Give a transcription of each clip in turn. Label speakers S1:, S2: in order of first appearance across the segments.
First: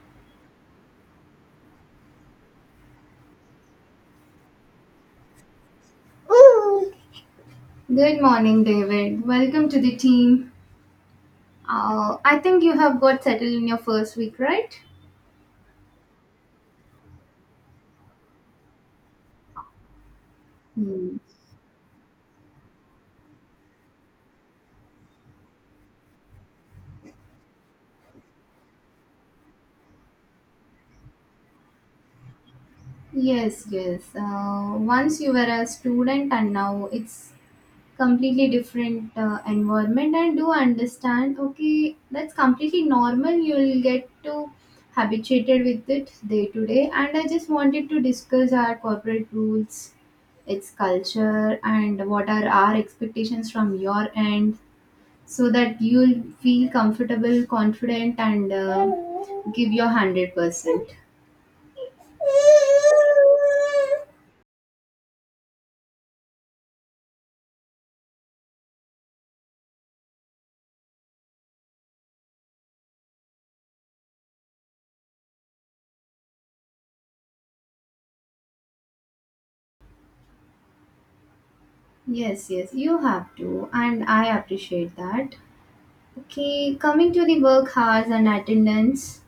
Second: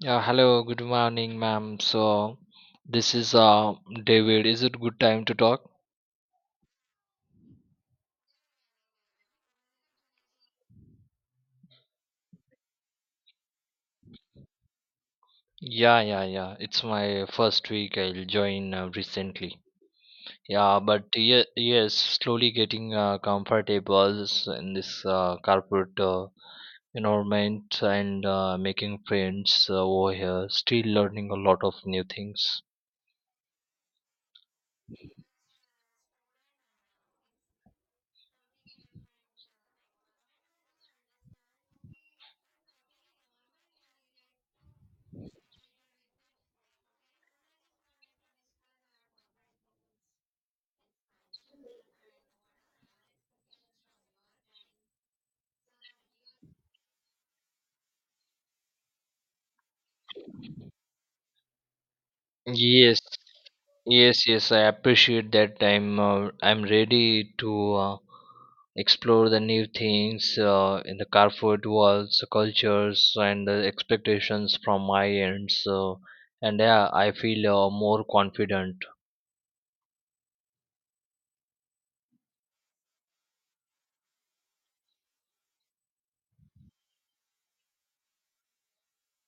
S1: Yeah, hello, good morning, ma'am. So, this is David. Is it good time to talk?
S2: Good morning, David. Welcome to the team. I think you have got settled in your first week, right?
S1: Yeah, yeah, yeah. It's my first week. I'll join recently. Yeah, but
S2: Hmm.
S1: yes, slowly getting comfortable in this corporate environment and making friends over here. Still learning a lot of new things.
S2: Yes, yes. Once you were a student and now it's completely different environment, and do understand, okay, that's completely normal. You'll get to habituated with it day to day. And I just wanted to discuss our corporate rules, its culture, and what are our expectations from your end, so that you'll feel comfortable, confident, and give your 100%.
S1: Yes, yes, yes. I appreciate that. I'm ready to explore the new things in the car food worlds, cultures, and the expectations from my end. So, and yeah, I feel more confident.
S2: Yes, yes, you have to, and I appreciate that. Okay, coming to the work hours and attendance,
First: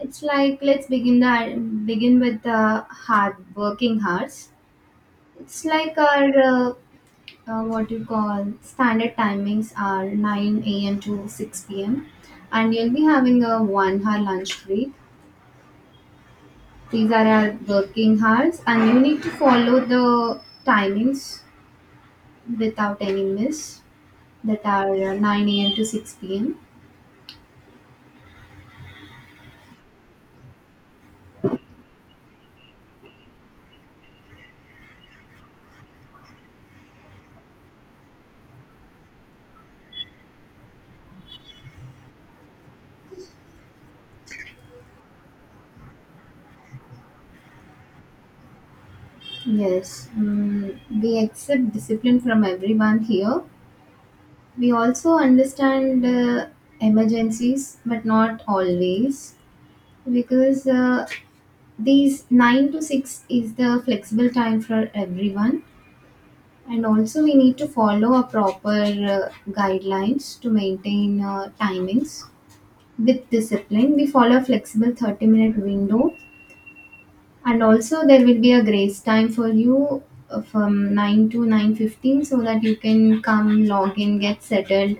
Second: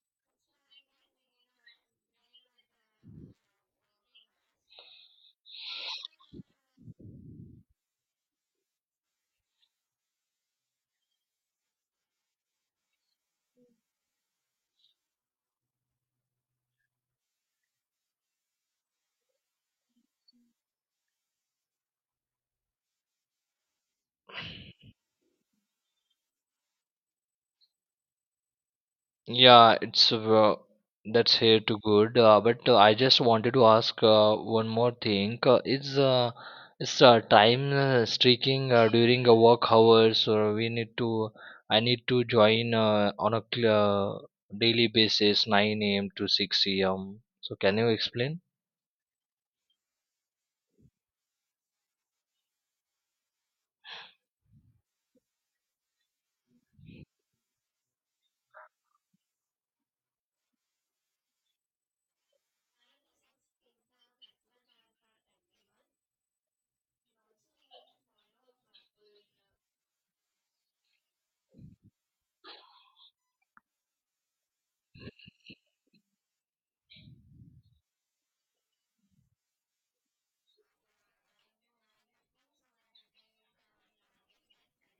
S2: it's like, let's begin with the hard working hours. It's like our what you call standard timings are 9 a.m. to 6 p.m., and you'll be having a 1 hour lunch break. These are our working hours, and you need to follow the timings without any miss, that are 9 a.m. to 6 p.m.
S1: Yeah, it's that's here to good. But I just wanted to ask one more thing. Is time streaking during the work hours, or we need to? I need to join on a daily basis, 9 a.m. to 6 a.m. So can you explain?
S2: Yes, mm, we accept discipline from everyone here. We also understand emergencies, but not always, because these 9 to 6 is the flexible time for everyone. And also, we need to follow a proper guidelines to maintain timings with discipline. We follow a flexible 30-minute window, and also there will be a grace time for you from 9 to 9:15, so that you can come, log in, get settled,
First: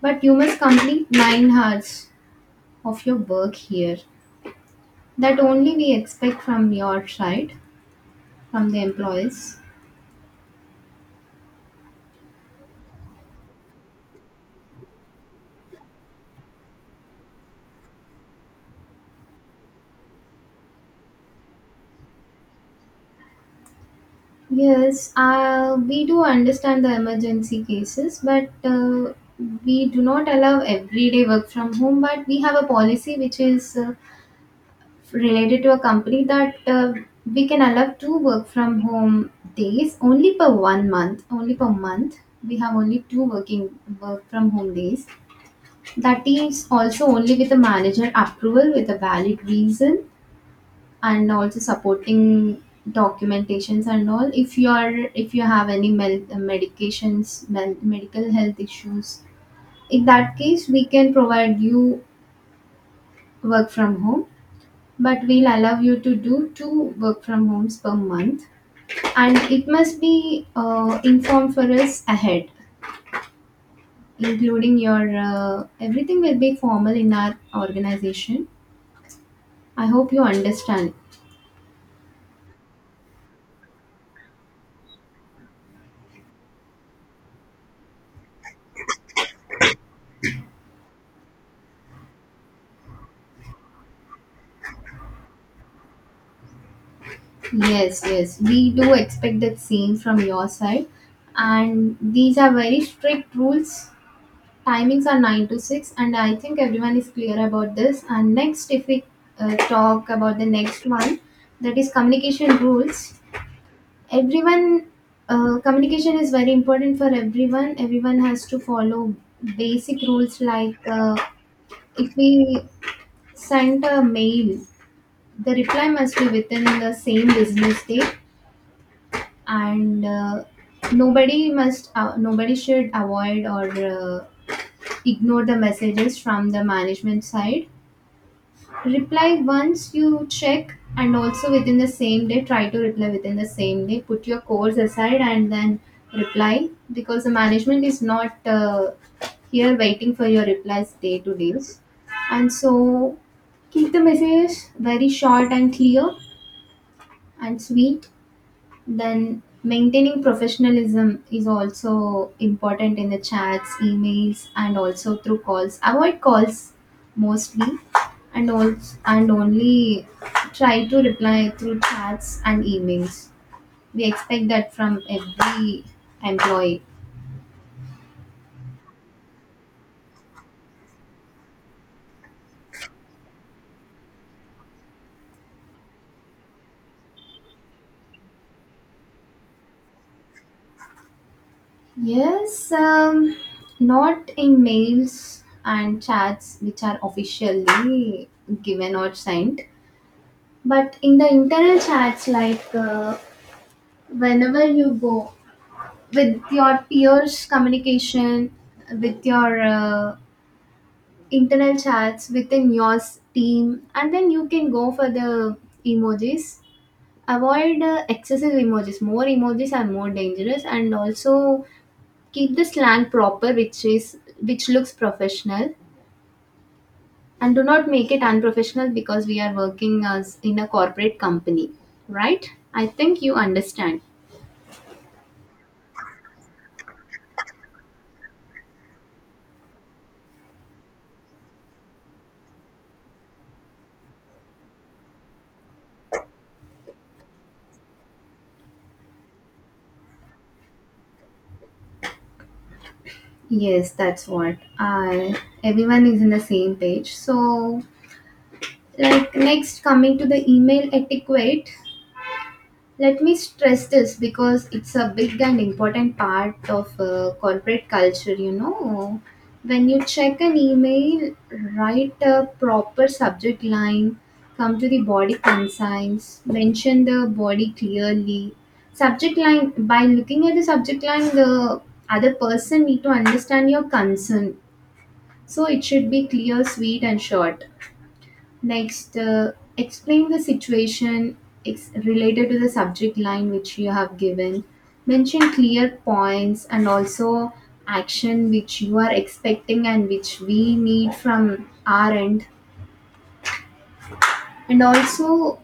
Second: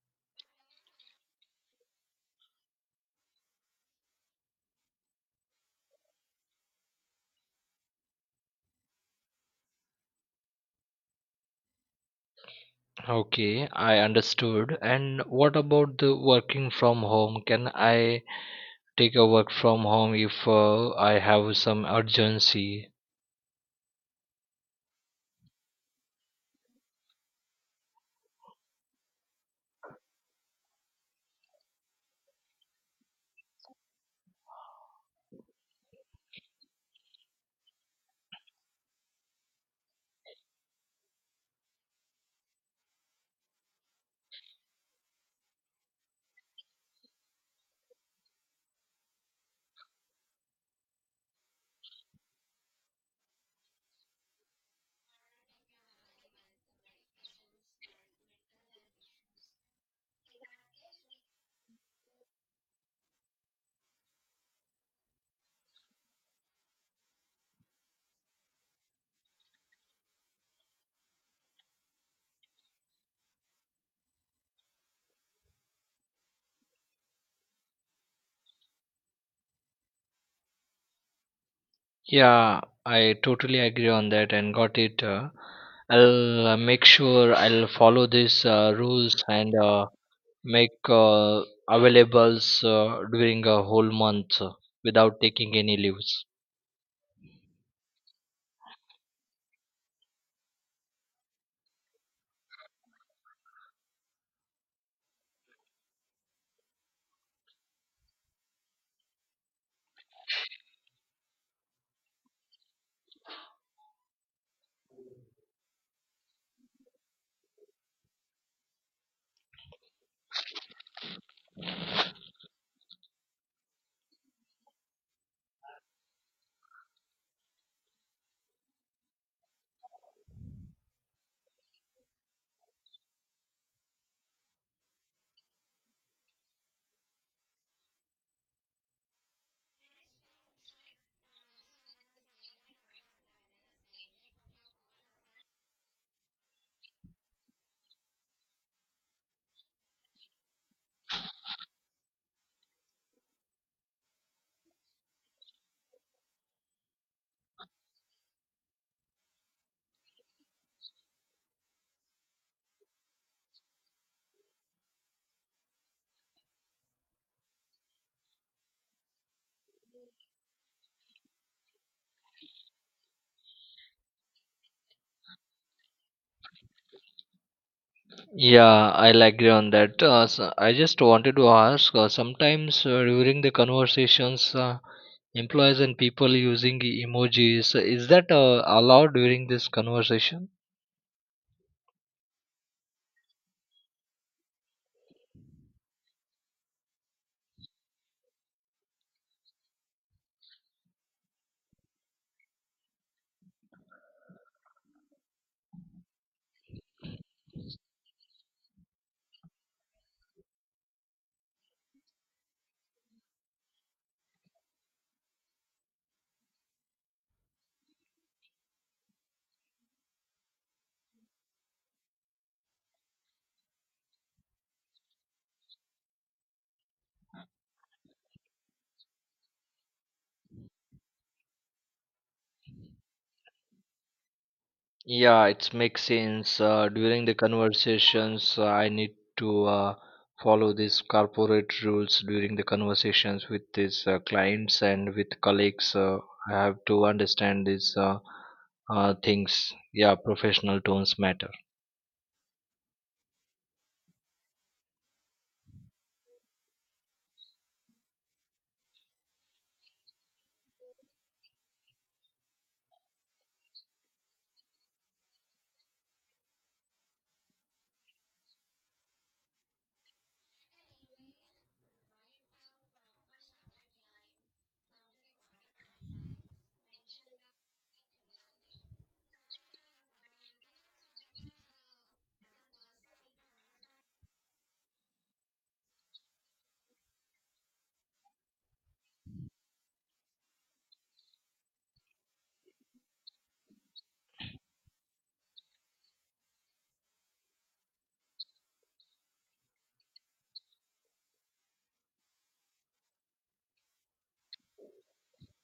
S2: but you must complete 9 hours of your work here. That only we expect from your side, from the employees.
S1: Okay, I understood. And what about the working from home? Can I take a work from home if I have some urgency?
S2: Yes, we do understand the emergency cases, but we do not allow everyday work from home. But we have a policy which is related to a company, that we can allow two work from home days only per 1 month. Only per month we have only two working work from home days. That is also only with the manager approval, with a valid reason, and also supporting documentations and all. If you are, if you have any medications, medical health issues, in that case we can provide you work from home. But we'll allow you to do two work from homes per month, and it must be informed for us ahead, including your everything will be formal in our organization. I hope you understand.
S1: Yeah, I totally agree on that and got it. I'll make sure I'll follow these rules and make availables during a whole month without taking any leaves.
S2: Yes, yes, we do expect that same from your side, and these are very strict rules. Timings are 9 to 6, and I think everyone is clear about this. And next, if we talk about the next one, that is communication rules. Everyone, communication is very important for everyone. Everyone has to follow basic rules, like if we send a mail, the reply must be within the same business day. And nobody must nobody should avoid or ignore the messages from the management side. Reply once you check, and also within the same day try to reply. Within the same day, put your course aside and then reply, because the management is not here waiting for your replies day to days. And so keep the message very short and clear and sweet. Then maintaining professionalism is also important in the chats, emails, and also through calls. Avoid calls mostly, and also and only try to reply through chats and emails. We expect that from every employee.
S1: Yeah, I'll agree on that. So I just wanted to ask sometimes during the conversations, employees and people using emojis, is that allowed during this conversation?
S2: Yes, not in mails and chats which are officially given or sent, but in the internal chats, like whenever you go with your peers communication, with your internal chats within your team, and then you can go for the emojis. Avoid excessive emojis. More emojis are more dangerous. And also keep the slang proper, which is which looks professional, and do not make it unprofessional, because we are working as in a corporate company, right? I think you understand.
S1: Yeah, it makes sense. During the conversations, I need to follow these corporate rules during the conversations with these clients and with colleagues. I have to understand these things. Yeah, professional tones matter.
S2: Yes, that's what. I, everyone is in the same page. So like next, coming to the email etiquette, let me stress this because it's a big and important part of corporate culture, you know. When you check an email, write a proper subject line. Come to the body consigns, mention the body clearly. Subject line, by looking at the subject line, the other person need to understand your concern, so it should be clear, sweet, and short. Next, explain the situation related to the subject line which you have given. Mention clear points, and also action which you are expecting and which we need from our end. And also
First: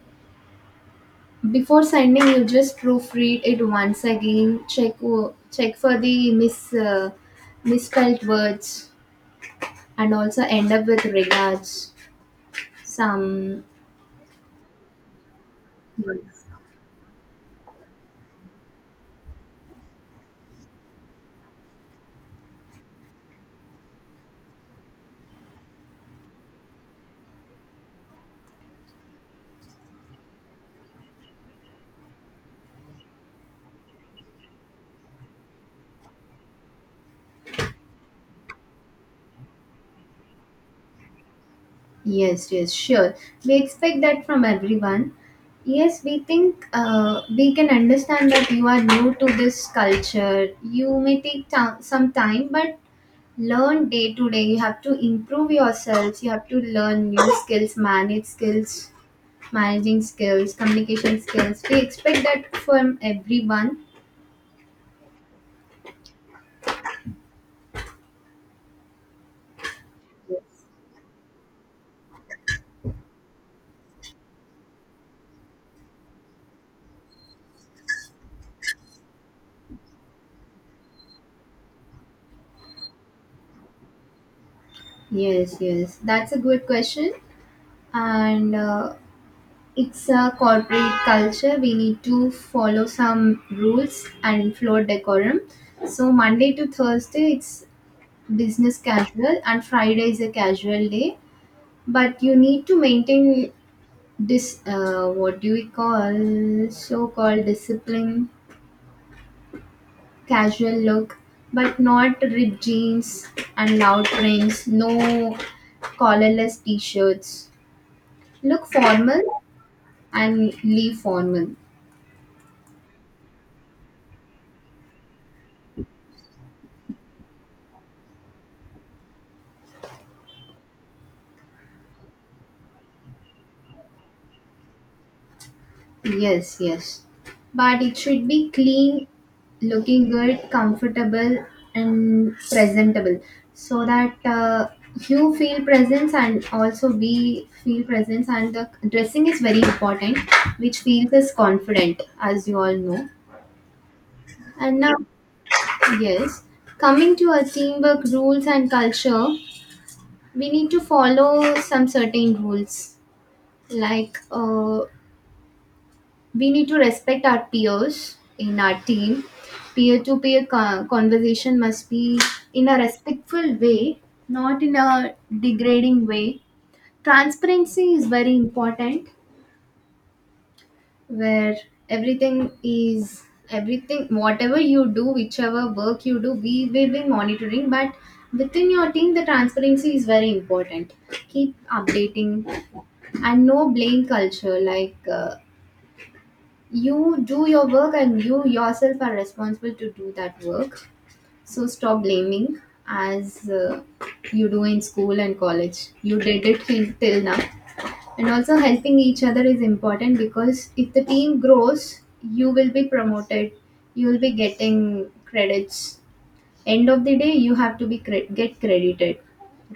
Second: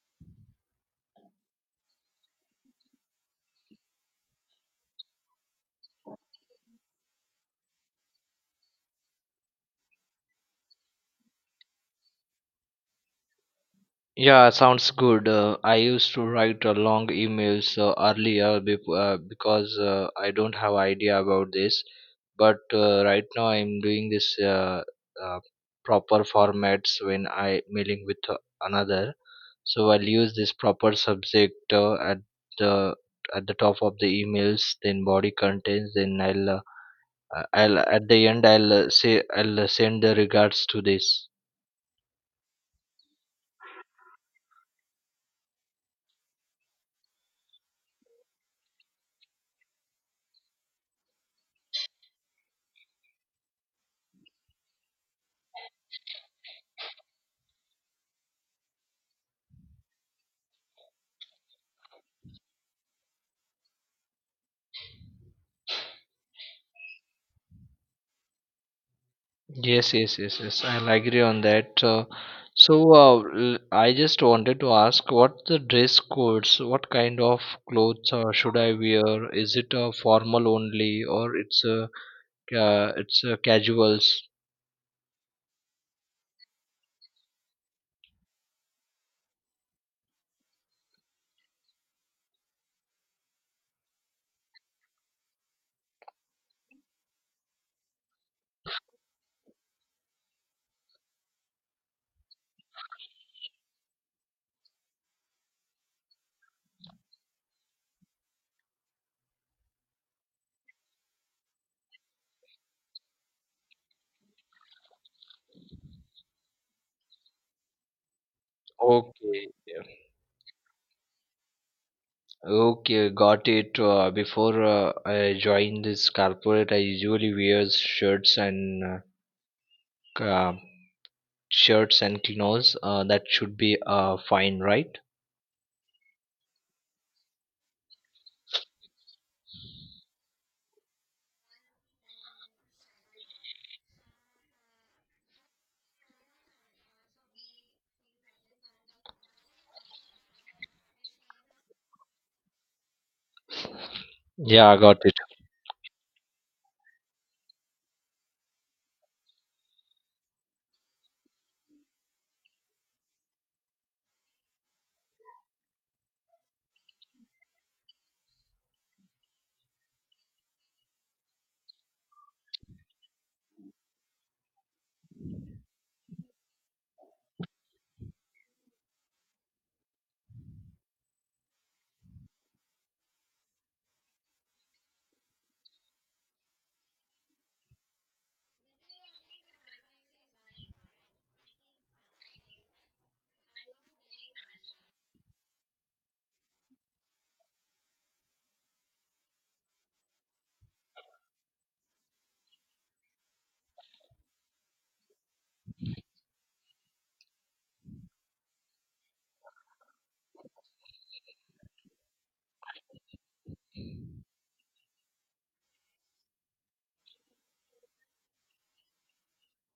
S2: before sending, you just proofread it once again. Check for the misspelled words, and also end up with regards some
S1: Yeah, sounds good. I used to
S2: words.
S1: write long emails earlier before, because I don't have idea about this. But right now I'm doing this uh, proper formats when I mailing with another. So I'll use this proper subject at the the top of the emails, then body contents, then I'll at the end I'll say I'll send the regards to this.
S2: Yes, yes, sure. We expect that from everyone. Yes, we think we can understand that you are new to this culture. You may take some time, but learn day to day. You have to improve yourselves. You have to learn new skills, managing skills, communication skills. We expect that from everyone.
S1: Yes, yes, yes, yes. I'll agree on that. I just wanted to ask what the dress codes, what kind of clothes should I wear? Is it formal only or it's casuals?
S2: Yes, yes. That's a good question. And it's a corporate culture. We need to follow some rules and floor decorum. So Monday to Thursday, it's business casual, and Friday is a casual day. But you need to maintain this. What do we call so-called discipline? Casual look, but not ripped jeans and loud prints. No collarless t-shirts. Look formal
S1: Okay, yeah.
S2: and leave formal.
S1: Okay, got it. Before I joined this corporate, I usually wear shirts and ca- shirts and chinos. That should be fine, right?
S2: Yes, yes. But it should be clean, looking good, comfortable, and presentable, so that you feel presence and also we feel presence. And the dressing is very important, which feels us confident, as you all know.
S1: Yeah,
S2: And now,
S1: got it.
S2: yes, coming to our teamwork rules and culture, we need to follow some certain rules, like we need to respect our peers in our team. Peer to peer conversation must be in a respectful way, not in a degrading way. Transparency is very important, where everything is everything, whatever you do, whichever work you do, we will be monitoring. But within your team, the transparency is very important. Keep updating. And no blame culture, like you do your work and you yourself are responsible to do that work, so stop blaming, as you do in school and college. You did it till now. And also helping each other is important, because if the team grows, you will be promoted, you will be getting credits. End of the day, you have to be get credited,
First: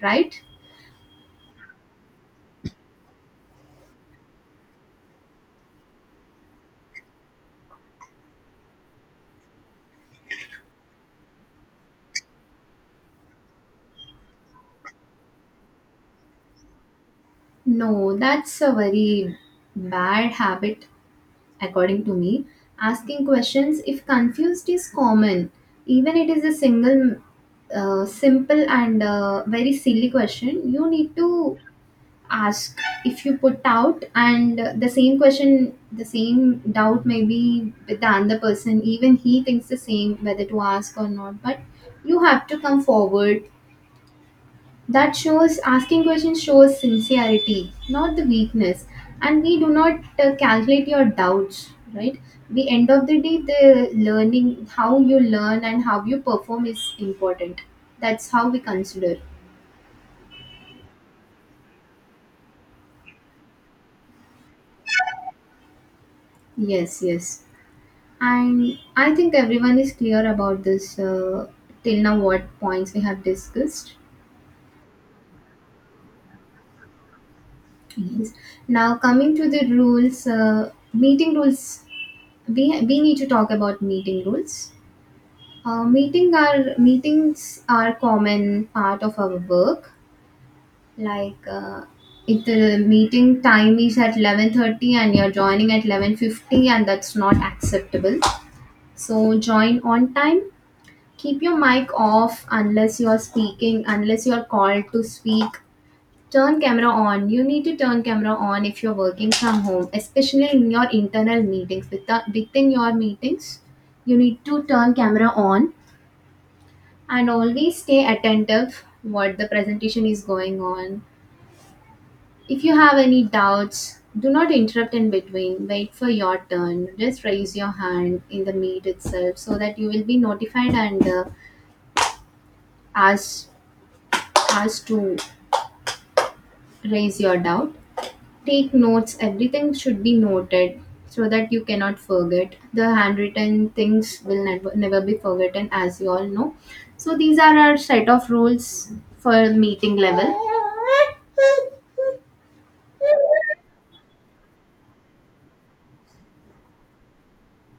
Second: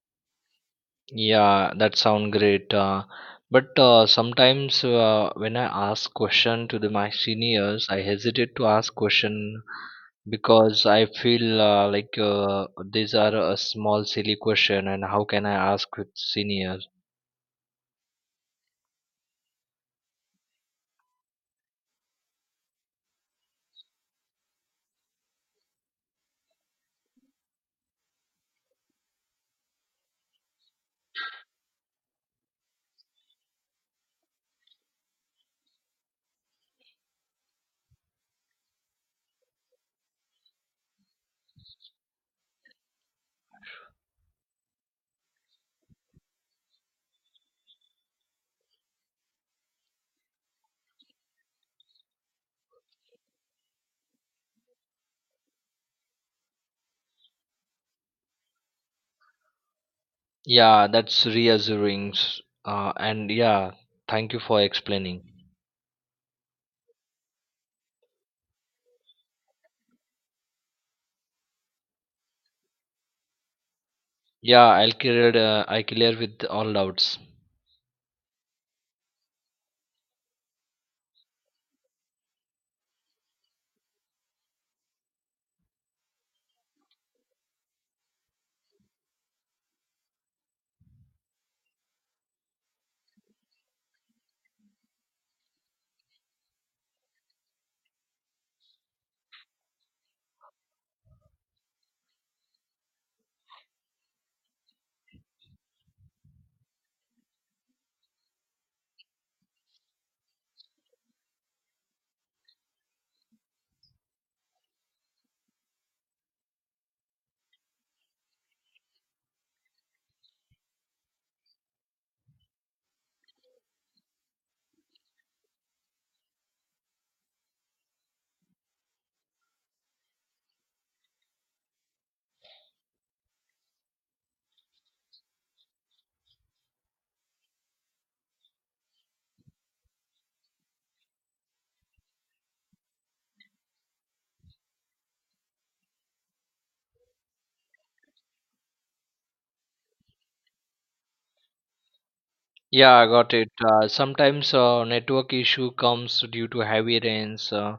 S2: right?
S1: Yeah, that sound great. But sometimes when I ask question to the my seniors, I hesitate to ask question because I feel like these are a small silly question and how can I ask with seniors?
S2: No, that's a very bad habit according to me. Asking questions if confused is common. Even it is a single simple and very silly question, you need to ask. If you put out, and the same question, the same doubt, maybe with the other person, even he thinks the same, whether to ask or not. But you have to come forward. That shows, asking questions shows sincerity, not the weakness. And we do not calculate your doubts, right? The end of the day, the learning, how you learn and how you perform is important. That's how we consider.
S1: Yeah, that's reassuring. And yeah, thank you for explaining.
S2: Yes, yes. And I think everyone is clear about this till now, what points we have discussed.
S1: Yeah, I clear with all doubts.
S2: Yes. Now coming to the rules, meeting rules. We need to talk about meeting rules. Meetings are common part of our work. Like if the meeting time is at 11:30 and you're joining at 11:50, and that's not acceptable. So join on time. Keep your mic off unless you're speaking. Unless you're called to speak, turn camera on. You need to turn camera on if you're working from home, especially in your internal meetings. Within your meetings, you need to turn camera on, and always stay attentive what the presentation is going on. If you have any doubts, do not interrupt in between. Wait for your turn. Just raise your hand in the meet itself, so that you will be notified and asked asked to raise your doubt. Take notes. Everything should be noted, so that you cannot forget. The handwritten things will never be forgotten, as you all know. So these are our set of rules for meeting level.
S1: Yeah, I got it. Sometimes network issue comes due to heavy rains,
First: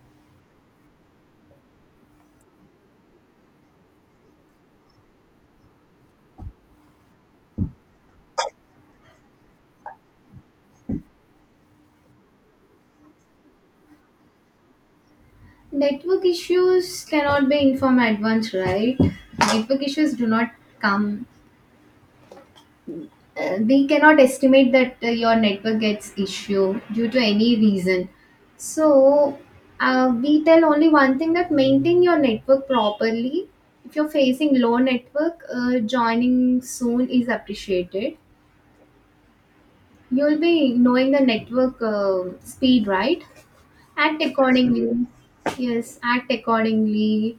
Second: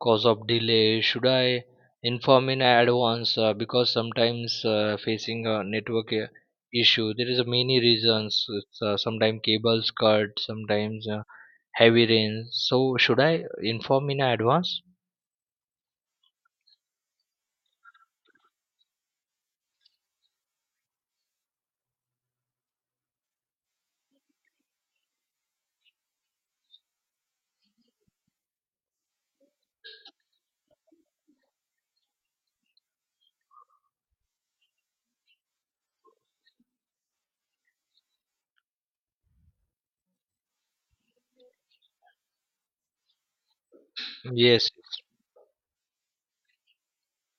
S1: cause of delay. Should I inform in advance? Because sometimes facing a network issue, there is many reasons. It's, sometimes cables cut, sometimes heavy rain. So should I inform in advance?
S2: Network issues cannot be informed advance, right? Network issues do not come. Uh, we cannot estimate that your network gets issue due to any reason. So we tell only one thing, that maintain your network properly. If you're facing low network, joining soon is appreciated. You'll be knowing the network speed, right? Act
S1: Yes,
S2: accordingly. Yes, act accordingly.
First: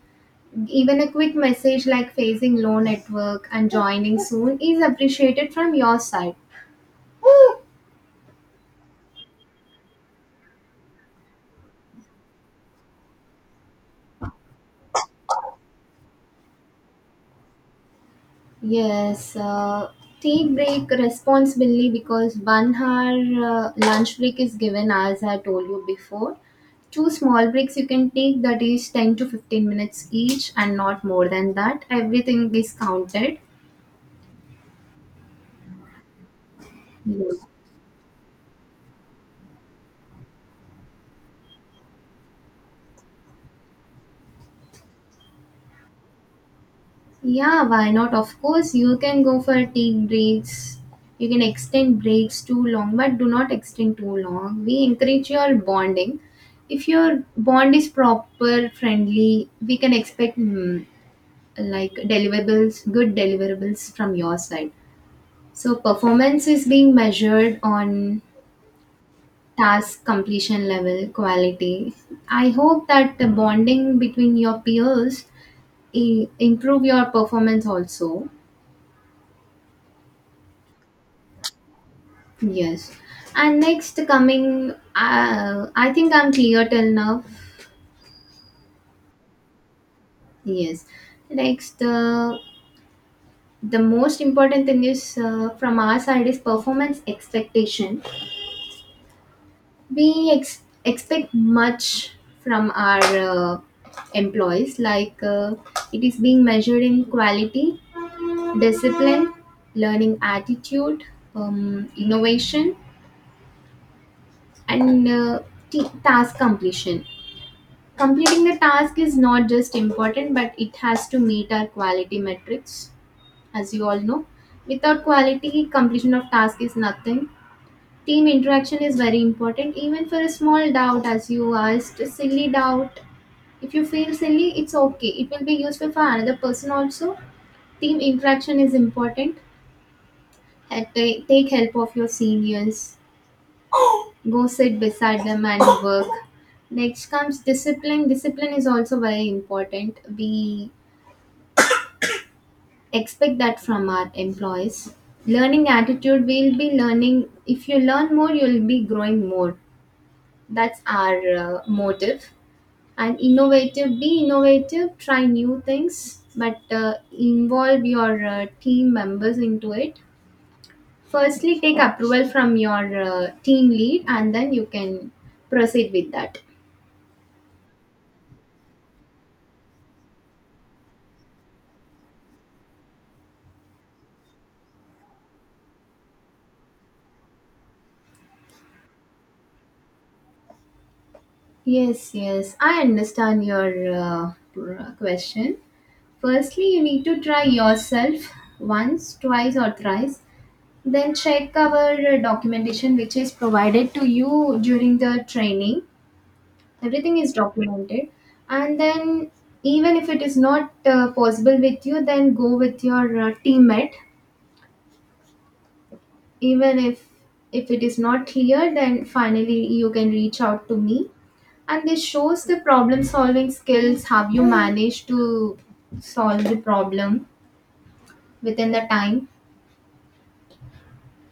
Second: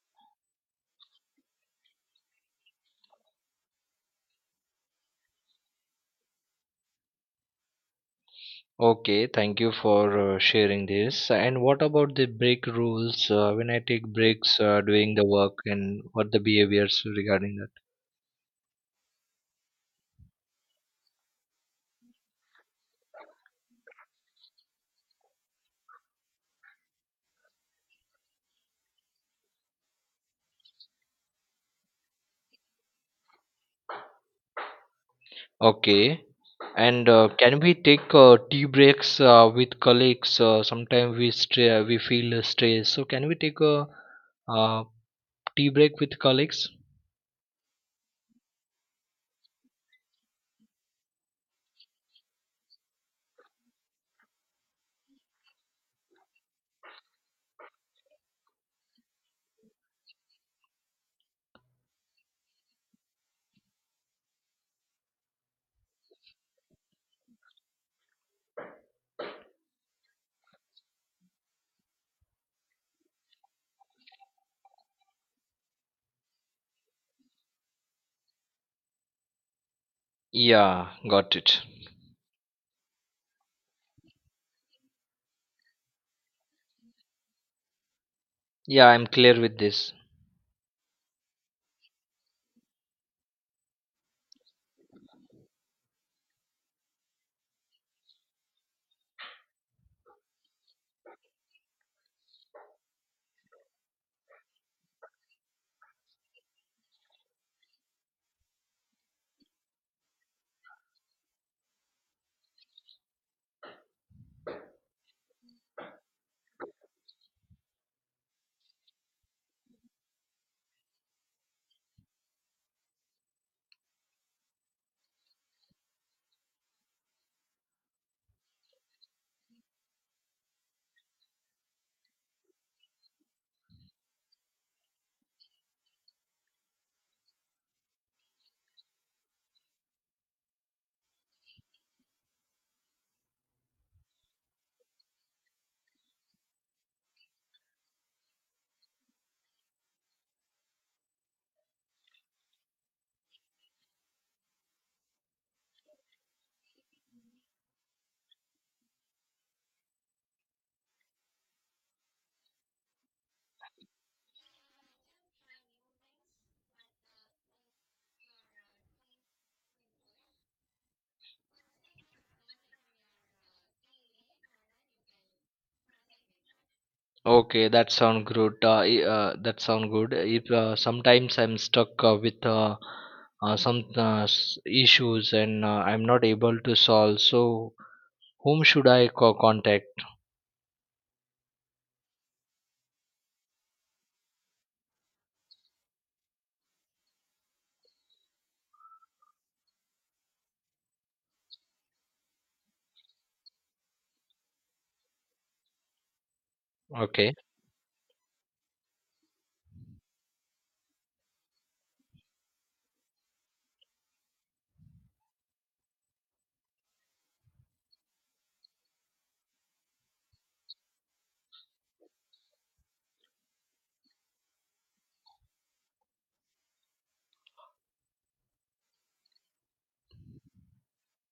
S2: Even a quick message like facing low network and joining soon is appreciated from your side.
S1: okay, thank you for sharing this. And what about the break rules? When I take breaks doing the work, and what the behaviors regarding that?
S2: Yes, take break responsibly, because 1 hour lunch break is given, as I told you before. Two small breaks you can take, that is 10 to 15 minutes each, and not more than that. Everything is counted.
S1: Okay, and
S2: Yeah,
S1: can we take tea breaks with colleagues? Sometimes we feel stressed, so can we take a uh, tea break with colleagues?
S2: Yeah, why not? Of course, you can go for take breaks. You can extend breaks too long, but do not extend too long. We encourage your bonding if your bond is proper friendly we can expect like deliverables, good deliverables from your side. So performance is being measured on task completion level, quality. I hope that the bonding between your peers improve your performance also.
S1: Yeah, got it.
S2: Yes. And next coming, I think I'm clear till now.
S1: Yeah, I'm clear with this.
S2: Yes. Next, the most important thing is from our side is performance expectation we expect much from our employees like it is being measured in quality, discipline, learning attitude, innovation, and task completion. Completing the task is not just important but it has to meet our quality metrics. As you all know, without quality completion of task is nothing. Team interaction is very important even for a small doubt, as you asked a silly doubt. If you feel silly, it's okay. It will be useful for another person also. Team interaction is important. Take help of your seniors. Go sit beside them and work. Next comes discipline. Discipline is also very important. We expect that from our employees. Learning attitude, we'll be learning. If you learn more, you'll be growing more. That's our motive. And innovative, be innovative, try new things, but involve your team members into it. Firstly, take approval from your team lead and then you can proceed with that.
S1: Okay, that sound good. That sound good. If sometimes I'm stuck with some issues and I'm not able to solve, so whom should I contact?
S2: Yes, yes, I understand your question. Firstly, you need to try yourself, once, twice, or thrice. Then check our documentation which is provided to you during the training. Everything is
S1: Okay,
S2: documented. And then, even if it is not possible with you, then go with your teammate. Even if it is not clear, then finally you can reach out to me. And this shows the problem solving skills, how you manage to solve the problem within the time.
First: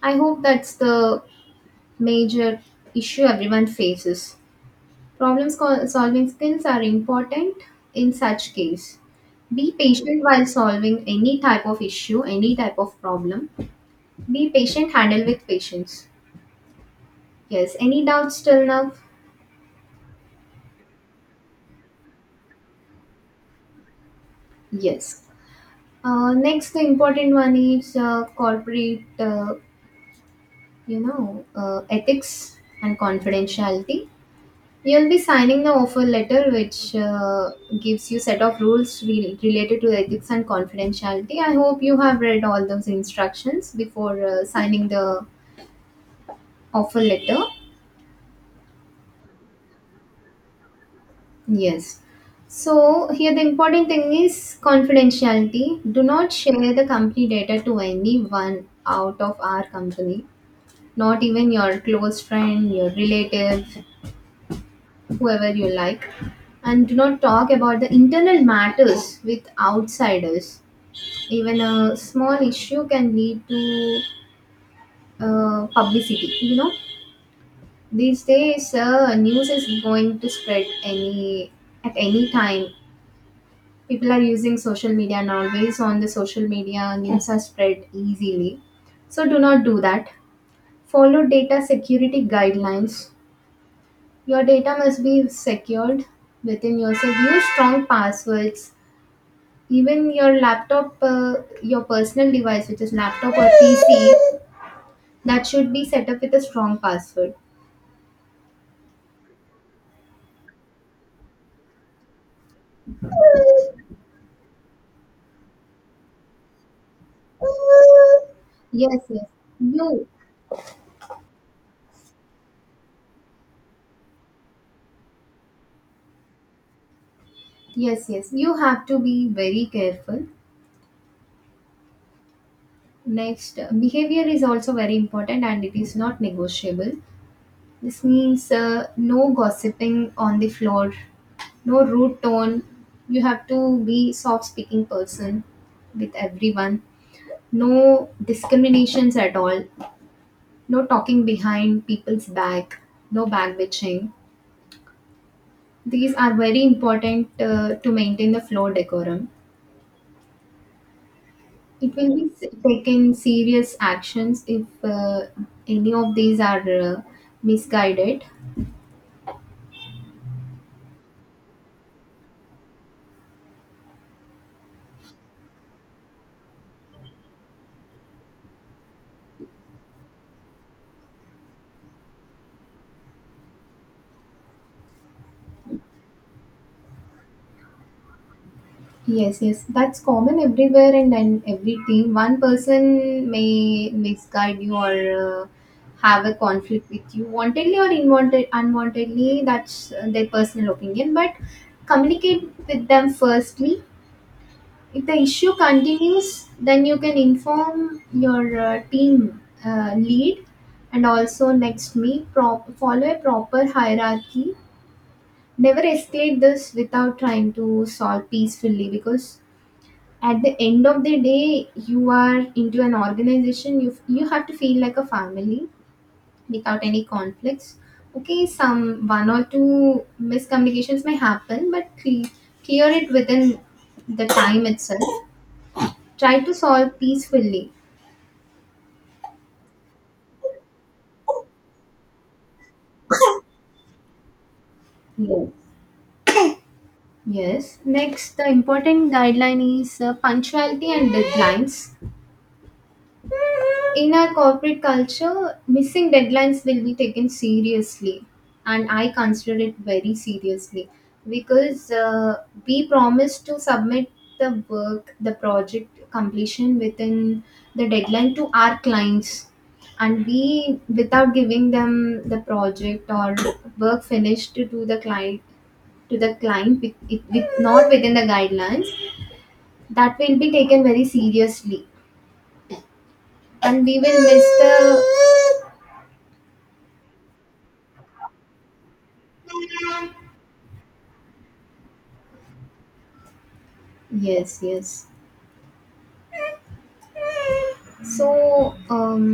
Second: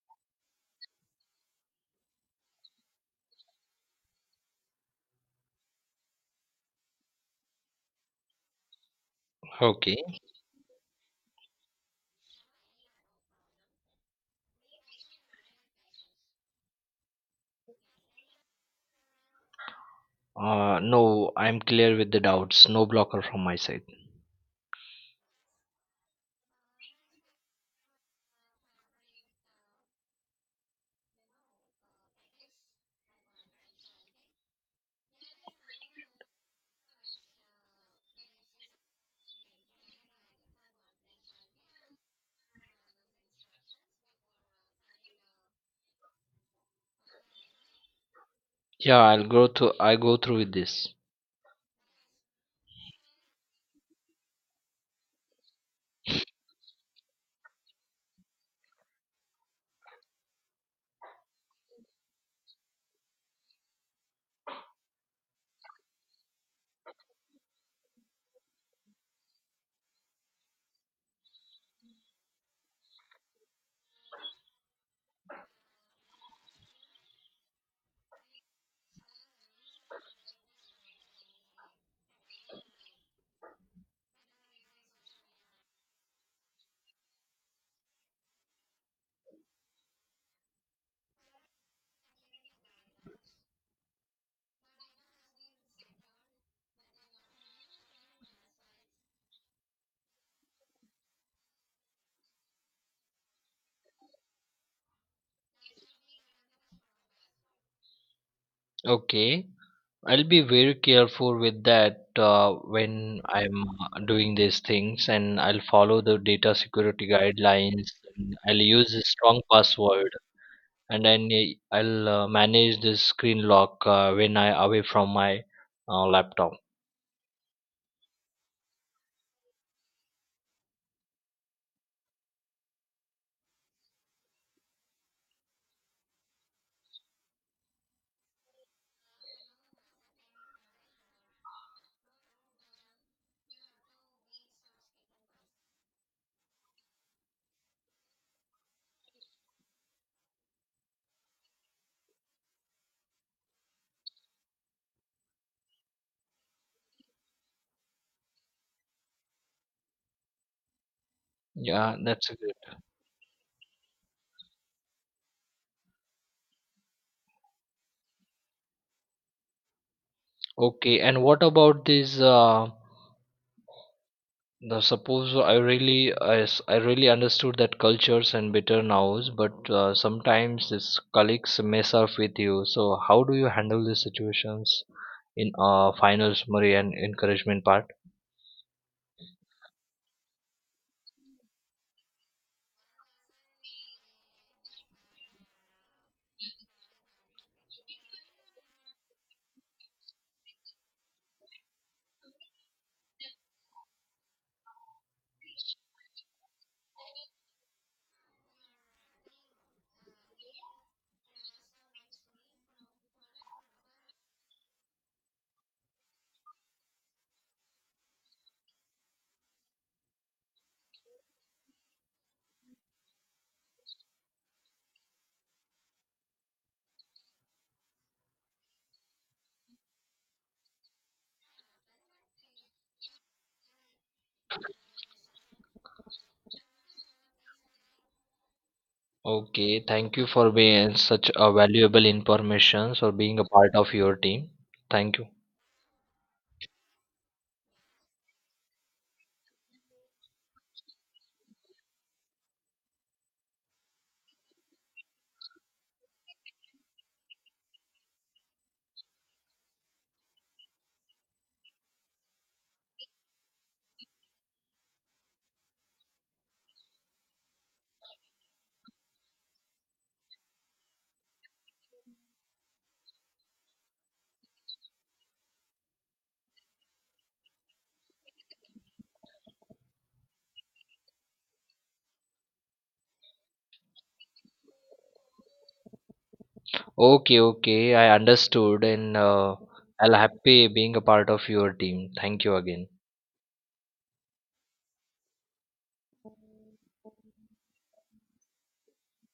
S2: I hope that's the major issue everyone faces. Problem solving skills are important in such case. Be
S1: okay.
S2: patient while solving any type of issue, any type of problem. Be patient, handle with patience. Yes. Any doubts till now?
S1: No, I'm clear with the doubts. No blocker from my side.
S2: Yes. Next, the important one is corporate, ethics and confidentiality. You'll be signing the offer letter, which gives you set of rules related to ethics and confidentiality. I hope you have read all those instructions before signing the offer letter.
S1: Yeah, I'll go through. I go through with this.
S2: Yes. So here the important thing is confidentiality. Do not share the company data to anyone out of our company. Not even your close friend, your relative, whoever you like. And do not talk about the internal matters with outsiders. Even a small issue can lead to publicity, you know. These days news is going to spread any, at any time. People are using social media nowadays, on the social media news are spread easily, so do not do that. Follow data security guidelines. Your data must be secured within yourself. Use strong passwords. Even your laptop, your personal device, which is laptop or PC, that should be set up with a strong password.
S1: Okay. I'll be very careful with that when I'm doing these things, and I'll follow the data security guidelines. And I'll use
S2: Yes,
S1: a
S2: yes.
S1: strong
S2: You,
S1: password, and then I'll manage the screen lock when I away from my laptop.
S2: yes, yes. You have to be very careful. Next, behavior is also very important and it is not negotiable. This means no gossiping on the floor, no rude tone. You have to be soft speaking person with everyone. No discriminations at all. No talking behind people's back. No back bitching. These are very important to maintain the floor decorum. It
S1: Yeah,
S2: will be
S1: that's a good.
S2: taken serious actions if any of these are misguided.
S1: Okay, and what about this? Now, suppose I really understood that cultures and better nows, but sometimes these colleagues mess up with you. So how do you handle these situations in final summary and encouragement part?
S2: Yes, yes, that's common everywhere and in every team. One person may misguide you or have a conflict with you, wantedly or inwanted, unwantedly. That's their personal opinion. But communicate with them firstly. If the issue continues, then you can inform your team lead, and also next me, follow a proper hierarchy. Never escalate this without trying to solve peacefully, because at the end of the day you are into an organization, you have to feel like a family without any conflicts. Okay, some one or two miscommunications may happen, but clear it within the time itself. Try to solve peacefully.
S1: Okay, thank you for being such a valuable information for being a part of your team. Thank you.
S2: No. Yes. Next, the important guideline is punctuality and deadlines. In our corporate culture, missing deadlines will be taken seriously, and I consider it very seriously because we promise to submit the work, the project completion within the deadline to our clients, and we, without giving them the project or work finished to the client with, it, with not within the guidelines, that will be taken very seriously, and we will miss the
S1: Okay, okay, I understood, and I'll happy being a part of your team. Thank you again.
S2: yes, yes. So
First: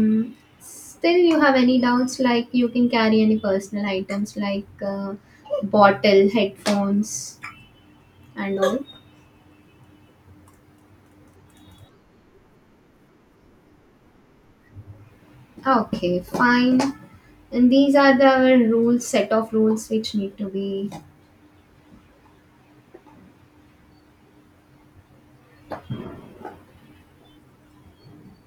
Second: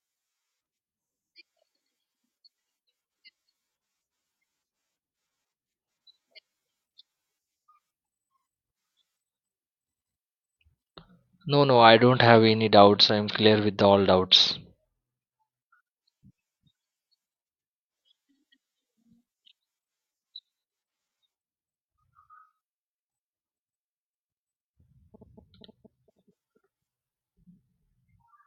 S2: still you have any doubts, like you can carry any personal items like bottle, headphones, and all.
S1: No, no, I don't have any doubts. I'm clear with all doubts.
S2: Okay, fine. And these are the rules, set of rules which need to be